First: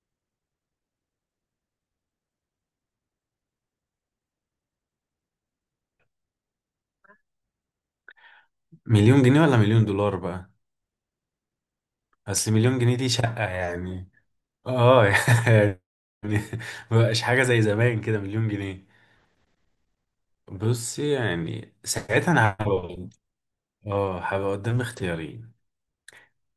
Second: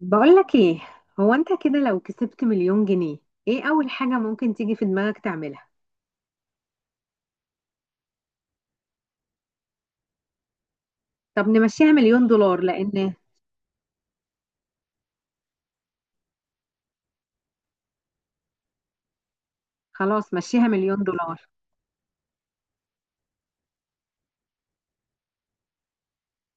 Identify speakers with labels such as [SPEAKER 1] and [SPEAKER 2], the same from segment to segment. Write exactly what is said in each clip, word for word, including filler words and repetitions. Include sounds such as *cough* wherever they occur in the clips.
[SPEAKER 1] بقولك ايه؟ هو انت كده لو كسبت مليون جنيه، ايه اول حاجة ممكن تيجي في دماغك تعملها؟
[SPEAKER 2] مليون جنيه ولا مليون دولار بقى؟
[SPEAKER 1] طب نمشيها مليون
[SPEAKER 2] بس
[SPEAKER 1] دولار
[SPEAKER 2] مليون جنيه دي
[SPEAKER 1] لان...
[SPEAKER 2] شقة يعني. اه، *laughs* يعني مبقاش حاجة زي زمان كده مليون جنيه.
[SPEAKER 1] خلاص مشيها مليون
[SPEAKER 2] بصي،
[SPEAKER 1] دولار.
[SPEAKER 2] يعني ساعتها انا هبقى، اه هبقى قدام اختيارين.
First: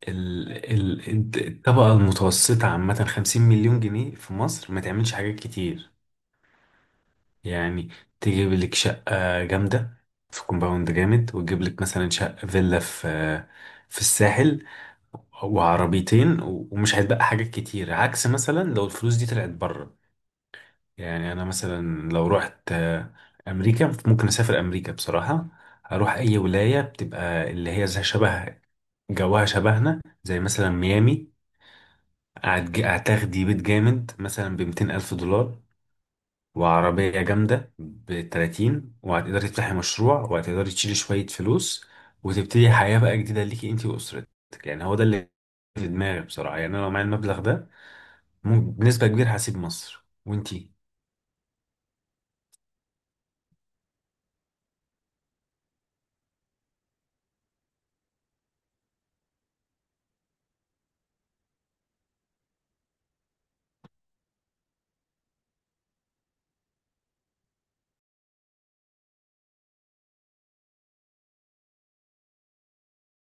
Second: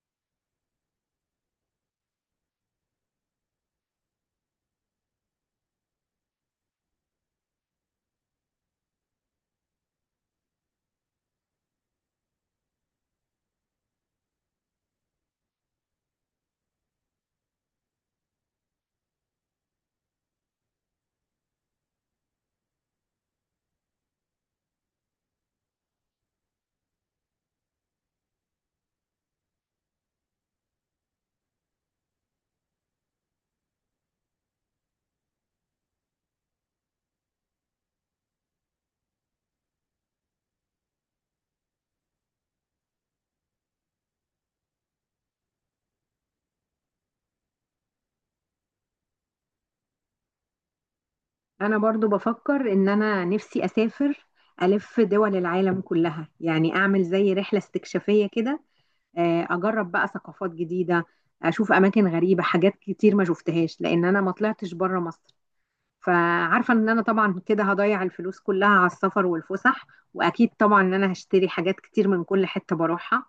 [SPEAKER 2] ال... ال... الت- الطبقة المتوسطة عامة خمسين مليون جنيه في مصر ما تعملش حاجات كتير. يعني تجيب لك شقة جامدة في كومباوند جامد، وتجيب لك مثلا شقة فيلا في في الساحل، وعربيتين و- ومش هيتبقى حاجات كتير، عكس مثلا لو الفلوس دي طلعت بره. يعني انا مثلا لو رحت آه، امريكا، ممكن اسافر امريكا بصراحة. اروح اي ولاية بتبقى اللي هي زي شبه جواها شبهنا زي مثلا ميامي. أعت- هتاخدي بيت جامد مثلا بمتين ألف دولار، وعربية جامدة بتلاتين، وهتقدري تفتحي مشروع، وهتقدري تشيلي شوية فلوس وتبتدي حياة بقى جديدة ليكي انتي وأسرتك. يعني هو ده اللي في دماغي بصراحة. يعني أنا لو معايا المبلغ ده، مم- بنسبة كبيرة هسيب مصر. وانتي؟
[SPEAKER 1] انا برضو بفكر ان انا نفسي اسافر الف دول العالم كلها، يعني اعمل زي رحلة استكشافية كده. آه، اجرب بقى ثقافات جديدة، اشوف اماكن غريبة، حاجات كتير ما شفتهاش لان انا ما طلعتش بره مصر. فعارفة ان انا طبعا كده هضيع الفلوس كلها على السفر والفسح، واكيد طبعا ان انا هشتري حاجات كتير من كل حتة بروحها.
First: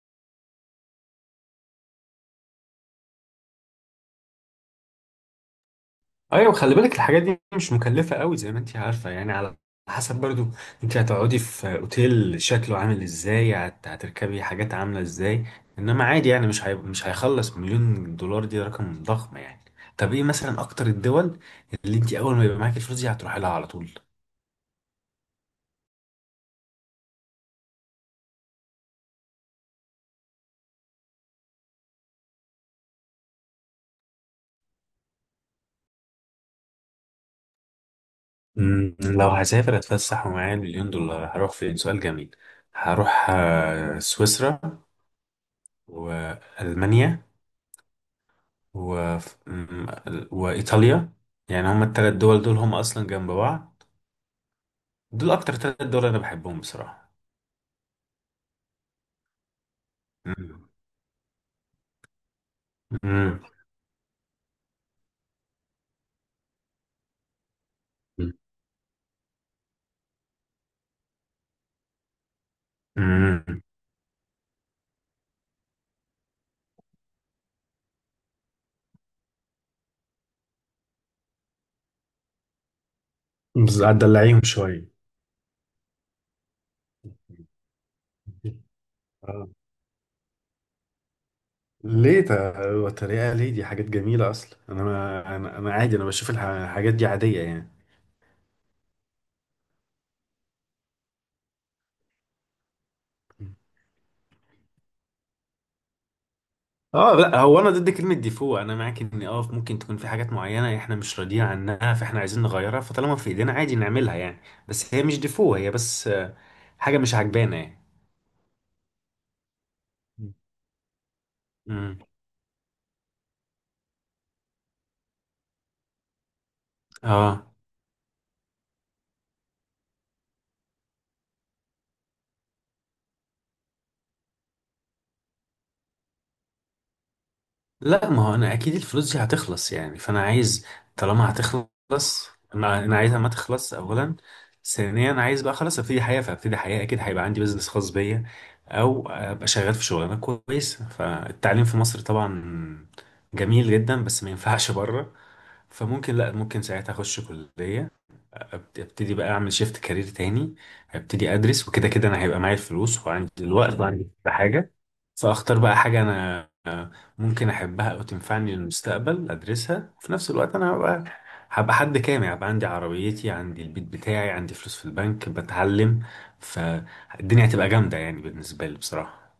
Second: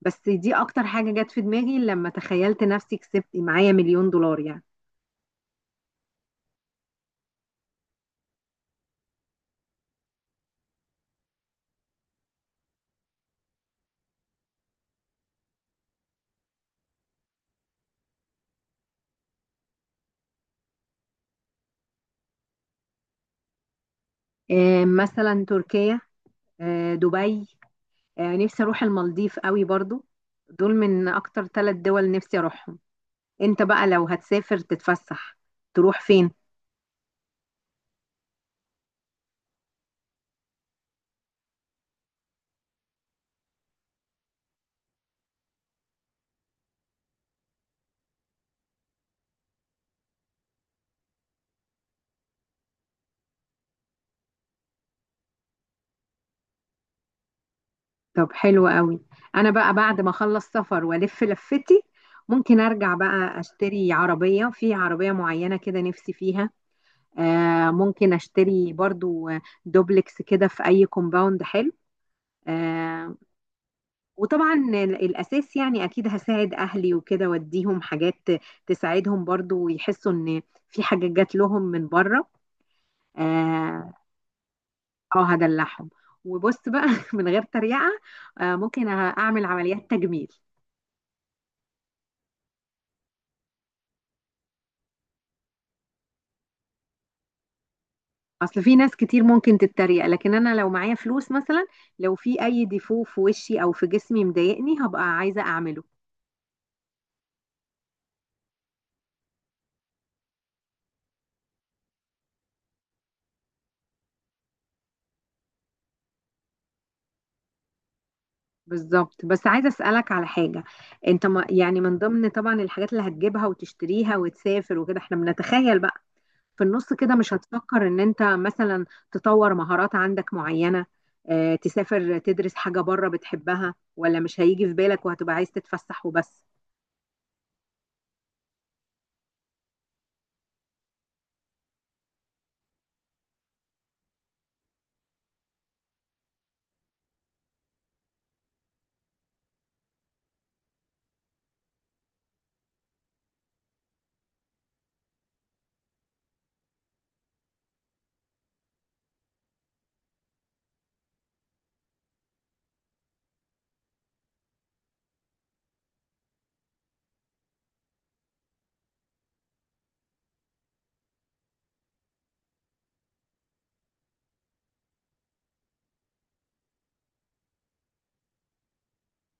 [SPEAKER 1] بس دي اكتر حاجة جت في دماغي لما تخيلت نفسي كسبت معايا مليون دولار يعني.
[SPEAKER 2] ايوه، خلي بالك الحاجات دي مش مكلفه قوي زي ما انت عارفه، يعني على حسب برضو، انت هتقعدي في اوتيل شكله عامل ازاي، هت- هتركبي حاجات عامله ازاي. انما عادي، يعني مش هي... مش هيخلص. مليون دولار دي رقم ضخم يعني. طب ايه مثلا اكتر الدول اللي انت اول ما يبقى معاكي الفلوس دي هتروحي لها على طول؟
[SPEAKER 1] آه، مثلا تركيا، آه، دبي، آه، نفسي اروح المالديف قوي برضو. دول من اكتر ثلاث دول نفسي اروحهم. انت بقى لو هتسافر تتفسح تروح فين؟
[SPEAKER 2] مم، لو هسافر اتفسح ومعايا المليون دولار هروح فين؟ سؤال جميل. هروح آه، سويسرا، والمانيا، و... م- وإيطاليا. يعني هما التلات دول، دول هما أصلا جنب بعض. دول أكتر تلات دول أنا بحبهم بصراحة.
[SPEAKER 1] طب حلو قوي. انا بقى بعد ما اخلص
[SPEAKER 2] مم.
[SPEAKER 1] سفر والف لفتي ممكن ارجع بقى
[SPEAKER 2] مم.
[SPEAKER 1] اشتري عربية، في عربية معينة كده نفسي فيها. آه ممكن اشتري برضو دوبلكس كده في اي كومباوند حلو. آه.
[SPEAKER 2] مم.
[SPEAKER 1] وطبعا ال- الاساس، يعني اكيد هساعد اهلي وكده واديهم حاجات تساعدهم برضو، ويحسوا ان في حاجة جات لهم من بره.
[SPEAKER 2] بس
[SPEAKER 1] اه.
[SPEAKER 2] هتدلعيهم شوية.
[SPEAKER 1] آه، هدلعهم. وبص بقى *laughs* من غير تريقة. آه ممكن اعمل
[SPEAKER 2] آه.
[SPEAKER 1] عمليات تجميل.
[SPEAKER 2] ليه ت- تريقة؟ ليه؟ دي حاجات جميلة أصلا. أنا، ما أنا، أنا عادي، أنا بشوف الح- الحاجات دي عادية يعني.
[SPEAKER 1] اصل في ناس كتير ممكن تتريق، لكن انا لو معايا فلوس مثلا، لو في اي ديفو في وشي او في جسمي مضايقني هبقى عايزه اعمله.
[SPEAKER 2] اه لا، هو انا ضد كلمه ديفو. انا معاك ان اه ممكن تكون في حاجات معينه احنا مش راضيين عنها، فاحنا عايزين نغيرها، فطالما في ايدينا عادي نعملها يعني. بس هي مش ديفو، هي بس حاجة مش عجبانة يعني.
[SPEAKER 1] بالظبط. بس عايزه اسالك على
[SPEAKER 2] مم.
[SPEAKER 1] حاجه. انت ما يعني، من
[SPEAKER 2] امم.
[SPEAKER 1] ضمن طبعا الحاجات اللي هتجيبها وتشتريها وتسافر وكده احنا بنتخيل بقى، في النص كده مش
[SPEAKER 2] اه
[SPEAKER 1] هتفكر ان انت مثلا تطور مهارات عندك معينه، اه تسافر تدرس حاجه بره بتحبها، ولا مش هيجي في بالك وهتبقى عايز تتفسح وبس؟
[SPEAKER 2] لا، ما هو انا اكيد الفلوس دي هتخلص يعني، فانا عايز. طالما هتخلص، انا انا عايزها ما تخلص اولا. ثانيا انا عايز بقى خلاص ابتدي حياه، فابتدي حياه اكيد هيبقى عندي بزنس خاص بيا، او ابقى شغال في شغلانه كويسه. فالتعليم في مصر طبعا جميل جدا، بس ما ينفعش بره. فممكن، لا ممكن ساعتها اخش كليه، أبت- ابتدي بقى اعمل شيفت كارير تاني. ابتدي ادرس، وكده كده انا هيبقى معايا الفلوس وعندي الوقت وعندي كل حاجه. فاختار بقى حاجة انا، آه، ممكن احبها او تنفعني للمستقبل ادرسها. وفي نفس الوقت انا هبقى هبقى حد كامل، هبقى عندي عربيتي، عندي البيت بتاعي، عندي فلوس في البنك، بتعلم. فالدنيا هتبقى جامدة يعني بالنسبة لي بصراحة.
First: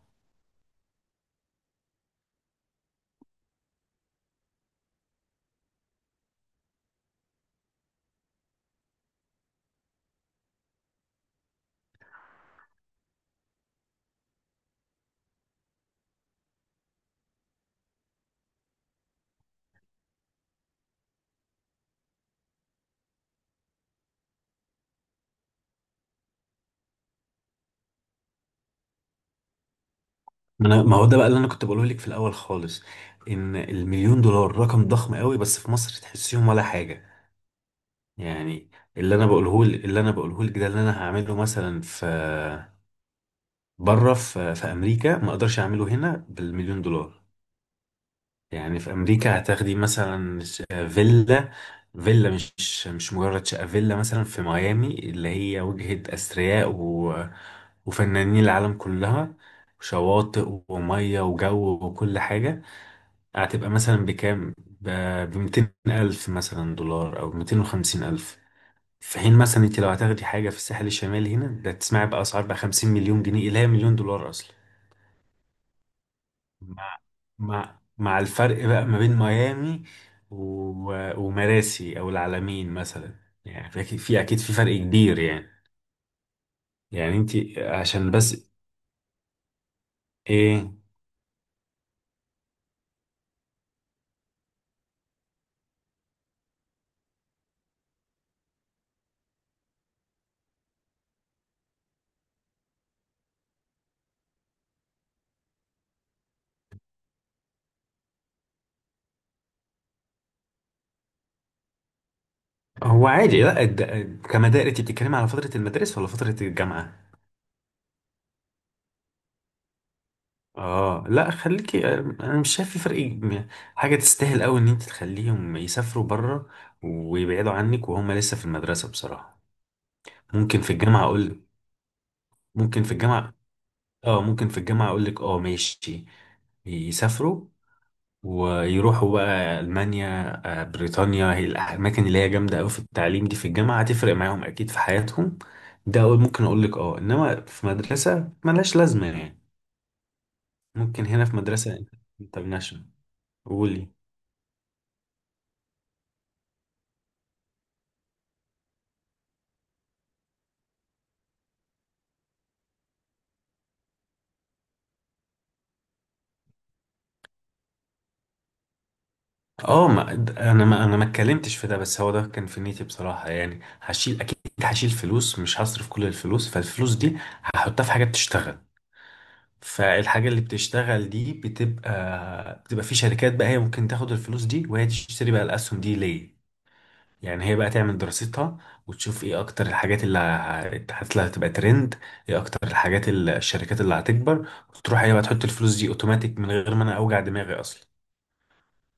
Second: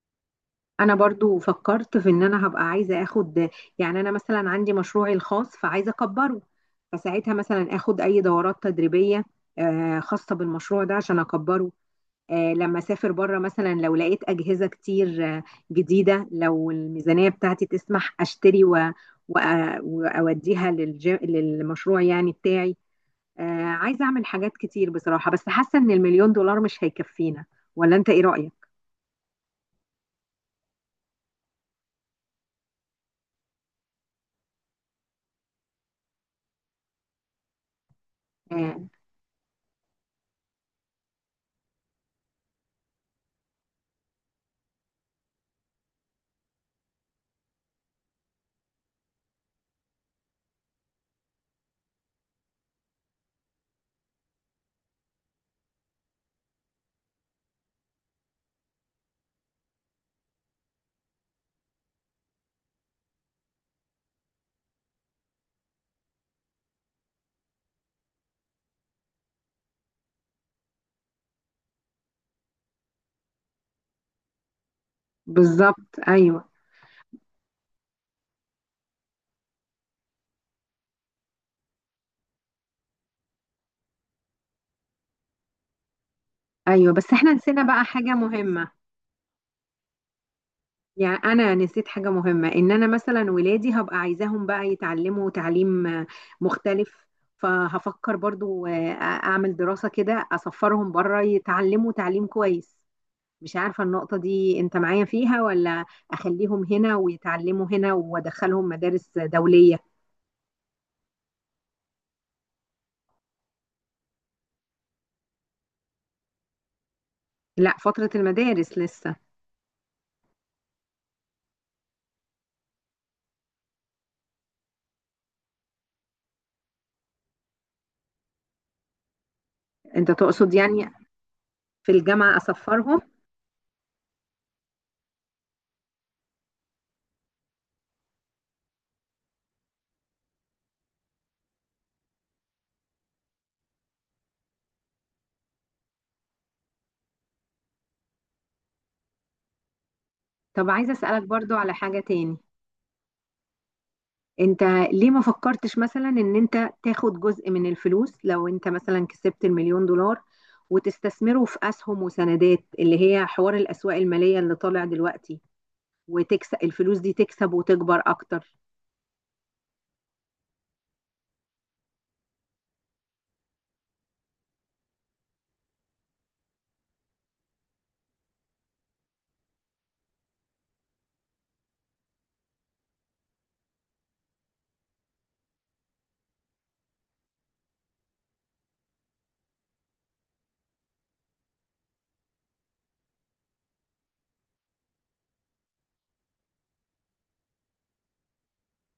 [SPEAKER 1] انا برضو فكرت في ان انا هبقى عايزه اخد، يعني انا مثلا عندي مشروعي الخاص فعايزه اكبره، فساعتها مثلا اخد اي دورات تدريبيه آه، خاصه بالمشروع ده عشان اكبره. آه، لما اسافر بره مثلا، لو لقيت اجهزه كتير آه، جديده، لو الميزانيه بتاعتي تسمح اشتري، و... و... واوديها للج... للمشروع يعني بتاعي. آه، عايزه اعمل حاجات كتير بصراحه، بس حاسه ان المليون دولار مش هيكفينا، ولا انت ايه رايك؟
[SPEAKER 2] ما انا، ما هو ده بقى اللي انا كنت بقوله لك في الاول خالص، ان المليون دولار رقم ضخم قوي، بس في مصر تحسيهم ولا حاجة يعني.
[SPEAKER 1] آه،
[SPEAKER 2] اللي انا بقوله اللي انا بقوله لك ده اللي انا هعمله مثلا في بره، في في امريكا ما اقدرش اعمله هنا بالمليون دولار. يعني في امريكا هتاخدي مثلا ش- فيلا، فيلا مش مش مجرد شقه. فيلا مثلا في ميامي اللي هي وجهه اثرياء و... وفنانين العالم كلها. شواطئ وميه وجو وكل حاجه، هتبقى مثلا بكام؟ ب ميتين الف مثلا دولار او ميتين وخمسين الف. في حين مثلا انت لو هتاخدي حاجه في الساحل الشمالي هنا، ده تسمعي بقى اسعار بقى خمسين مليون جنيه، اللي هي مليون دولار اصلا.
[SPEAKER 1] بالظبط ايوه.
[SPEAKER 2] مع مع مع الفرق بقى ما بين ميامي و... ومراسي او العلمين مثلا. يعني في أكيد- في اكيد في فرق كبير يعني.
[SPEAKER 1] ايوه بس
[SPEAKER 2] يعني
[SPEAKER 1] احنا
[SPEAKER 2] انت
[SPEAKER 1] نسينا بقى
[SPEAKER 2] عشان
[SPEAKER 1] حاجة
[SPEAKER 2] بس.
[SPEAKER 1] مهمة.
[SPEAKER 2] ايه؟
[SPEAKER 1] يعني انا نسيت حاجة مهمة، ان انا مثلا ولادي هبقى عايزاهم بقى يتعلموا تعليم آه، مختلف. فهفكر برضو آه، اعمل دراسة كده اسفرهم بره يتعلموا تعليم كويس. مش عارفة النقطة دي انت معايا فيها ولا اخليهم هنا ويتعلموا هنا وادخلهم مدارس دولية؟
[SPEAKER 2] هو عادي، لا الد... كمدارس، انت بتتكلمي على فترة المدارس ولا فترة الجامعة؟
[SPEAKER 1] لا، فترة المدارس لسه.
[SPEAKER 2] اه لا خليكي، انا مش شايف في فرق م- حاجة تستاهل قوي ان انت تخليهم يسافروا بره ويبعدوا عنك وهم لسه في المدرسة بصراحة.
[SPEAKER 1] انت تقصد
[SPEAKER 2] ممكن في
[SPEAKER 1] يعني
[SPEAKER 2] الجامعة اقول.
[SPEAKER 1] في الجامعة
[SPEAKER 2] ممكن في
[SPEAKER 1] اسفرهم؟
[SPEAKER 2] الجامعة، اه ممكن في الجامعة اقول لك اه ماشي. يسافروا ويروحوا بقى المانيا، آه، بريطانيا، هي الاماكن اللي هي جامده قوي في التعليم دي. في الجامعه هتفرق معاهم اكيد في حياتهم. ده أقول- ممكن اقول لك اه. انما في مدرسه ملهاش لازمه يعني.
[SPEAKER 1] طب عايزة
[SPEAKER 2] ممكن
[SPEAKER 1] اسألك
[SPEAKER 2] هنا في
[SPEAKER 1] برضو على
[SPEAKER 2] مدرسه
[SPEAKER 1] حاجة تاني.
[SPEAKER 2] انترناشونال. قولي.
[SPEAKER 1] انت ليه ما فكرتش مثلا ان انت تاخد جزء من الفلوس، لو انت مثلا كسبت المليون دولار، وتستثمره في اسهم وسندات، اللي هي حوار الاسواق المالية اللي طالع دلوقتي، وتكسب الفلوس دي تكسب وتكبر اكتر؟
[SPEAKER 2] اه، ما د- انا ما انا ما اتكلمتش في ده، بس هو ده كان في نيتي بصراحه. يعني هشيل اكيد، هشيل فلوس، مش هصرف كل الفلوس. فالفلوس دي هحطها في حاجه بتشتغل. فالحاجة اللي بتشتغل دي بتبقى بتبقى في شركات بقى، هي ممكن تاخد الفلوس دي وهي تشتري بقى الأسهم دي ليه. يعني هي بقى تعمل دراستها، وتشوف ايه اكتر الحاجات اللي هت- اللي هتبقى ترند، ايه اكتر الحاجات اللي الشركات اللي هتكبر. وتروح هي بقى تحط الفلوس دي اوتوماتيك، من غير ما انا اوجع دماغي اصلا.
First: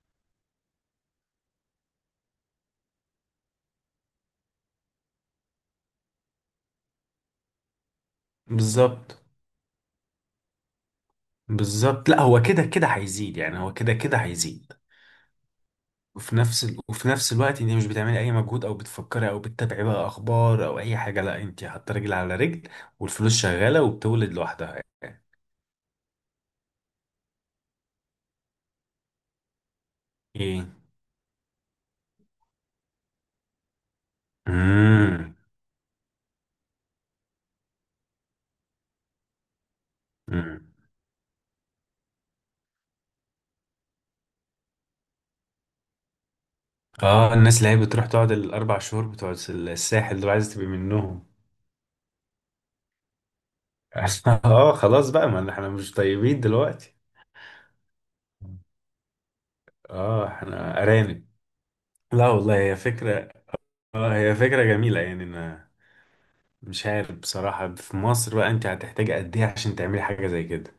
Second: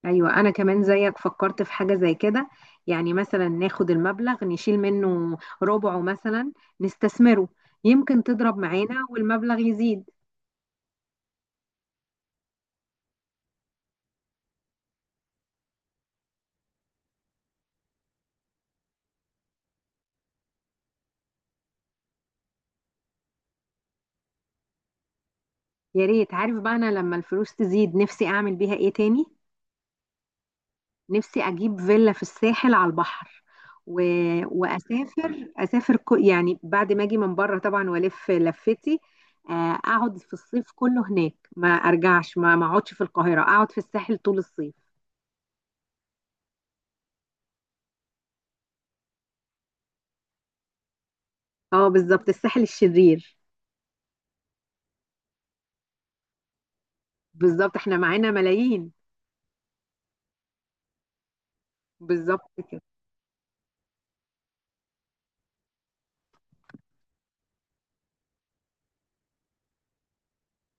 [SPEAKER 1] ايوه انا كمان زيك فكرت في حاجة زي كده. يعني مثلا ناخد المبلغ نشيل منه ربعه مثلا، نستثمره، يمكن تضرب معانا
[SPEAKER 2] بالظبط.
[SPEAKER 1] والمبلغ يزيد.
[SPEAKER 2] بالظبط، لا هو كده كده هيزيد يعني، هو كده كده هيزيد وفي نفس ال... وفي نفس الوقت انت مش بتعملي اي مجهود او بتفكري او بتتابعي بقى اخبار او اي حاجه. لا، انت حاطه رجل على رجل، والفلوس شغاله وبتولد لوحدها.
[SPEAKER 1] يا ريت. عارف بقى انا لما الفلوس تزيد نفسي اعمل بيها ايه تاني؟
[SPEAKER 2] ايه؟
[SPEAKER 1] نفسي اجيب فيلا في الساحل على البحر و...
[SPEAKER 2] امم.
[SPEAKER 1] واسافر اسافر ك... يعني بعد ما اجي من بره طبعا والف لفتي. آه، اقعد في الصيف
[SPEAKER 2] امم.
[SPEAKER 1] كله هناك، ما ارجعش، ما ما اقعدش في القاهره، اقعد في الساحل طول الصيف.
[SPEAKER 2] اه، الناس اللي هي بتروح تقعد الاربع شهور بتوع الساحل دول، عايزه تبقي منهم.
[SPEAKER 1] اه بالظبط، الساحل الشرير.
[SPEAKER 2] *laughs* اه خلاص بقى، ما احنا مش طيبين دلوقتي.
[SPEAKER 1] بالظبط احنا معانا ملايين.
[SPEAKER 2] اه احنا ارانب. لا
[SPEAKER 1] بالظبط
[SPEAKER 2] والله هي
[SPEAKER 1] كده.
[SPEAKER 2] فكرة، اه هي فكرة جميلة يعني. انا مش عارف بصراحة في مصر بقى انت هتحتاجي قد ايه عشان تعملي حاجة زي كده.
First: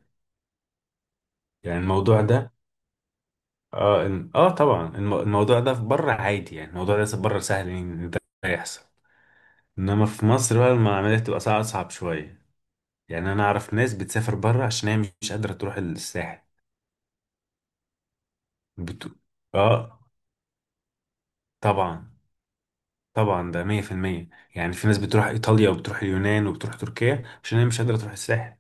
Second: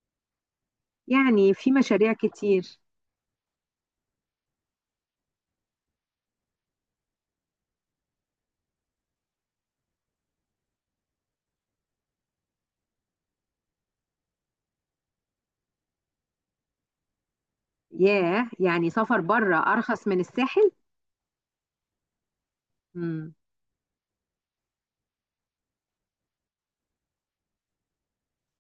[SPEAKER 1] يعني في
[SPEAKER 2] يعني
[SPEAKER 1] مشاريع
[SPEAKER 2] الموضوع ده،
[SPEAKER 1] كتير.
[SPEAKER 2] اه إن... اه طبعا الم... الموضوع ده في بره عادي يعني. الموضوع ده في بره سهل ان ده يحصل. انما في مصر بقى المعاملات تبقى صعب، اصعب شويه. يعني انا اعرف ناس بتسافر بره عشان هي مش قادره تروح الساحل.
[SPEAKER 1] ياه، يعني
[SPEAKER 2] بت...
[SPEAKER 1] سفر بره
[SPEAKER 2] اه
[SPEAKER 1] ارخص من الساحل.
[SPEAKER 2] طبعا.
[SPEAKER 1] مم.
[SPEAKER 2] طبعا ده مية في المية. يعني في ناس بتروح ايطاليا وبتروح اليونان وبتروح تركيا عشان هي مش قادره تروح الساحل.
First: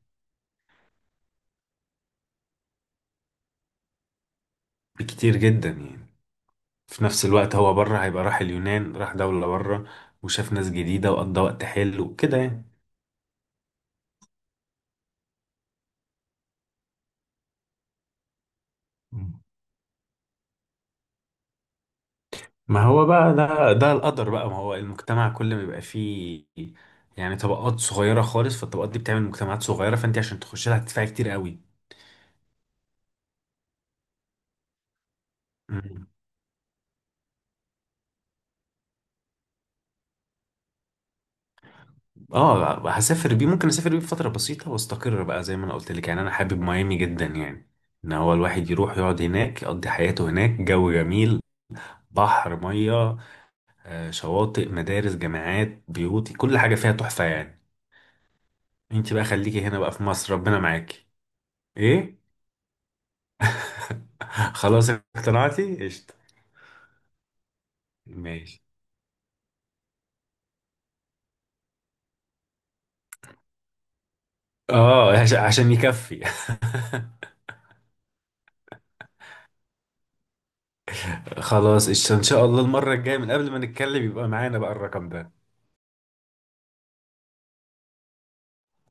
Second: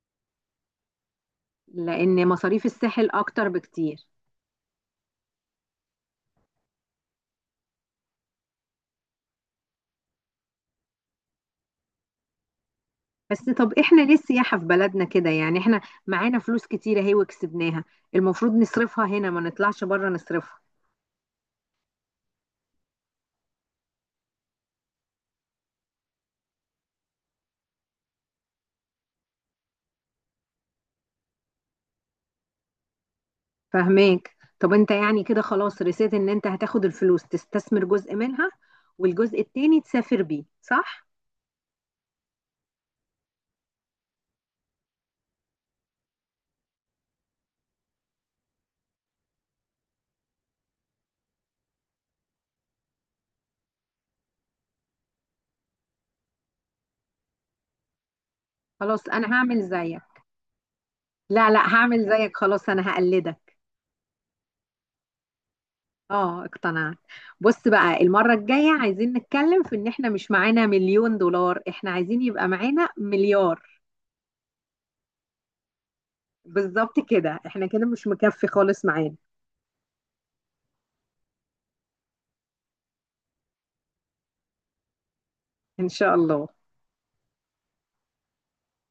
[SPEAKER 1] لان مصاريف الساحل اكتر بكتير.
[SPEAKER 2] بكتير جدا يعني. في نفس الوقت هو بره هيبقى راح اليونان، راح دوله بره، وشاف ناس جديده، وقضى وقت حلو وكده يعني.
[SPEAKER 1] بس طب احنا ليه السياحة في بلدنا كده، يعني احنا معانا فلوس كتيرة اهي وكسبناها، المفروض نصرفها هنا ما نطلعش بره نصرفها.
[SPEAKER 2] ما هو بقى ده ده القدر بقى. ما هو المجتمع كل ما بيبقى فيه يعني طبقات صغيرة خالص، فالطبقات دي بتعمل مجتمعات صغيرة، فانت عشان تخش لها هتدفعي كتير قوي.
[SPEAKER 1] فاهماك. طب انت يعني كده خلاص
[SPEAKER 2] مم.
[SPEAKER 1] رسيت ان انت هتاخد الفلوس تستثمر جزء منها، والجزء التاني تسافر بيه، صح؟
[SPEAKER 2] اه هسافر بيه، ممكن اسافر بيه فترة بسيطة واستقر بقى، زي ما انا قلت لك، يعني انا حابب ميامي جدا يعني. ان هو الواحد يروح يقعد هناك يقضي حياته هناك، جو جميل، بحر، مية، آه، شواطئ، مدارس، جامعات، بيوت، كل حاجة فيها تحفة يعني.
[SPEAKER 1] خلاص
[SPEAKER 2] انت بقى
[SPEAKER 1] انا هعمل
[SPEAKER 2] خليكي هنا بقى
[SPEAKER 1] زيك.
[SPEAKER 2] في مصر، ربنا معاكي.
[SPEAKER 1] لا لا، هعمل
[SPEAKER 2] ايه؟
[SPEAKER 1] زيك خلاص، انا هقلدك.
[SPEAKER 2] *laughs* خلاص اقتنعتي؟ قشطة.
[SPEAKER 1] اه اقتنعت. بص بقى المرة
[SPEAKER 2] ماشي.
[SPEAKER 1] الجاية عايزين نتكلم في ان احنا مش معانا مليون دولار، احنا عايزين يبقى معانا مليار.
[SPEAKER 2] اه عش- عشان يكفي.
[SPEAKER 1] بالظبط كده، احنا كده مش مكفي خالص معانا.
[SPEAKER 2] *laughs* خلاص قشطة. ان شاء الله المرة الجاية من قبل ما نتكلم يبقى معانا بقى الرقم ده.
[SPEAKER 1] إن شاء الله.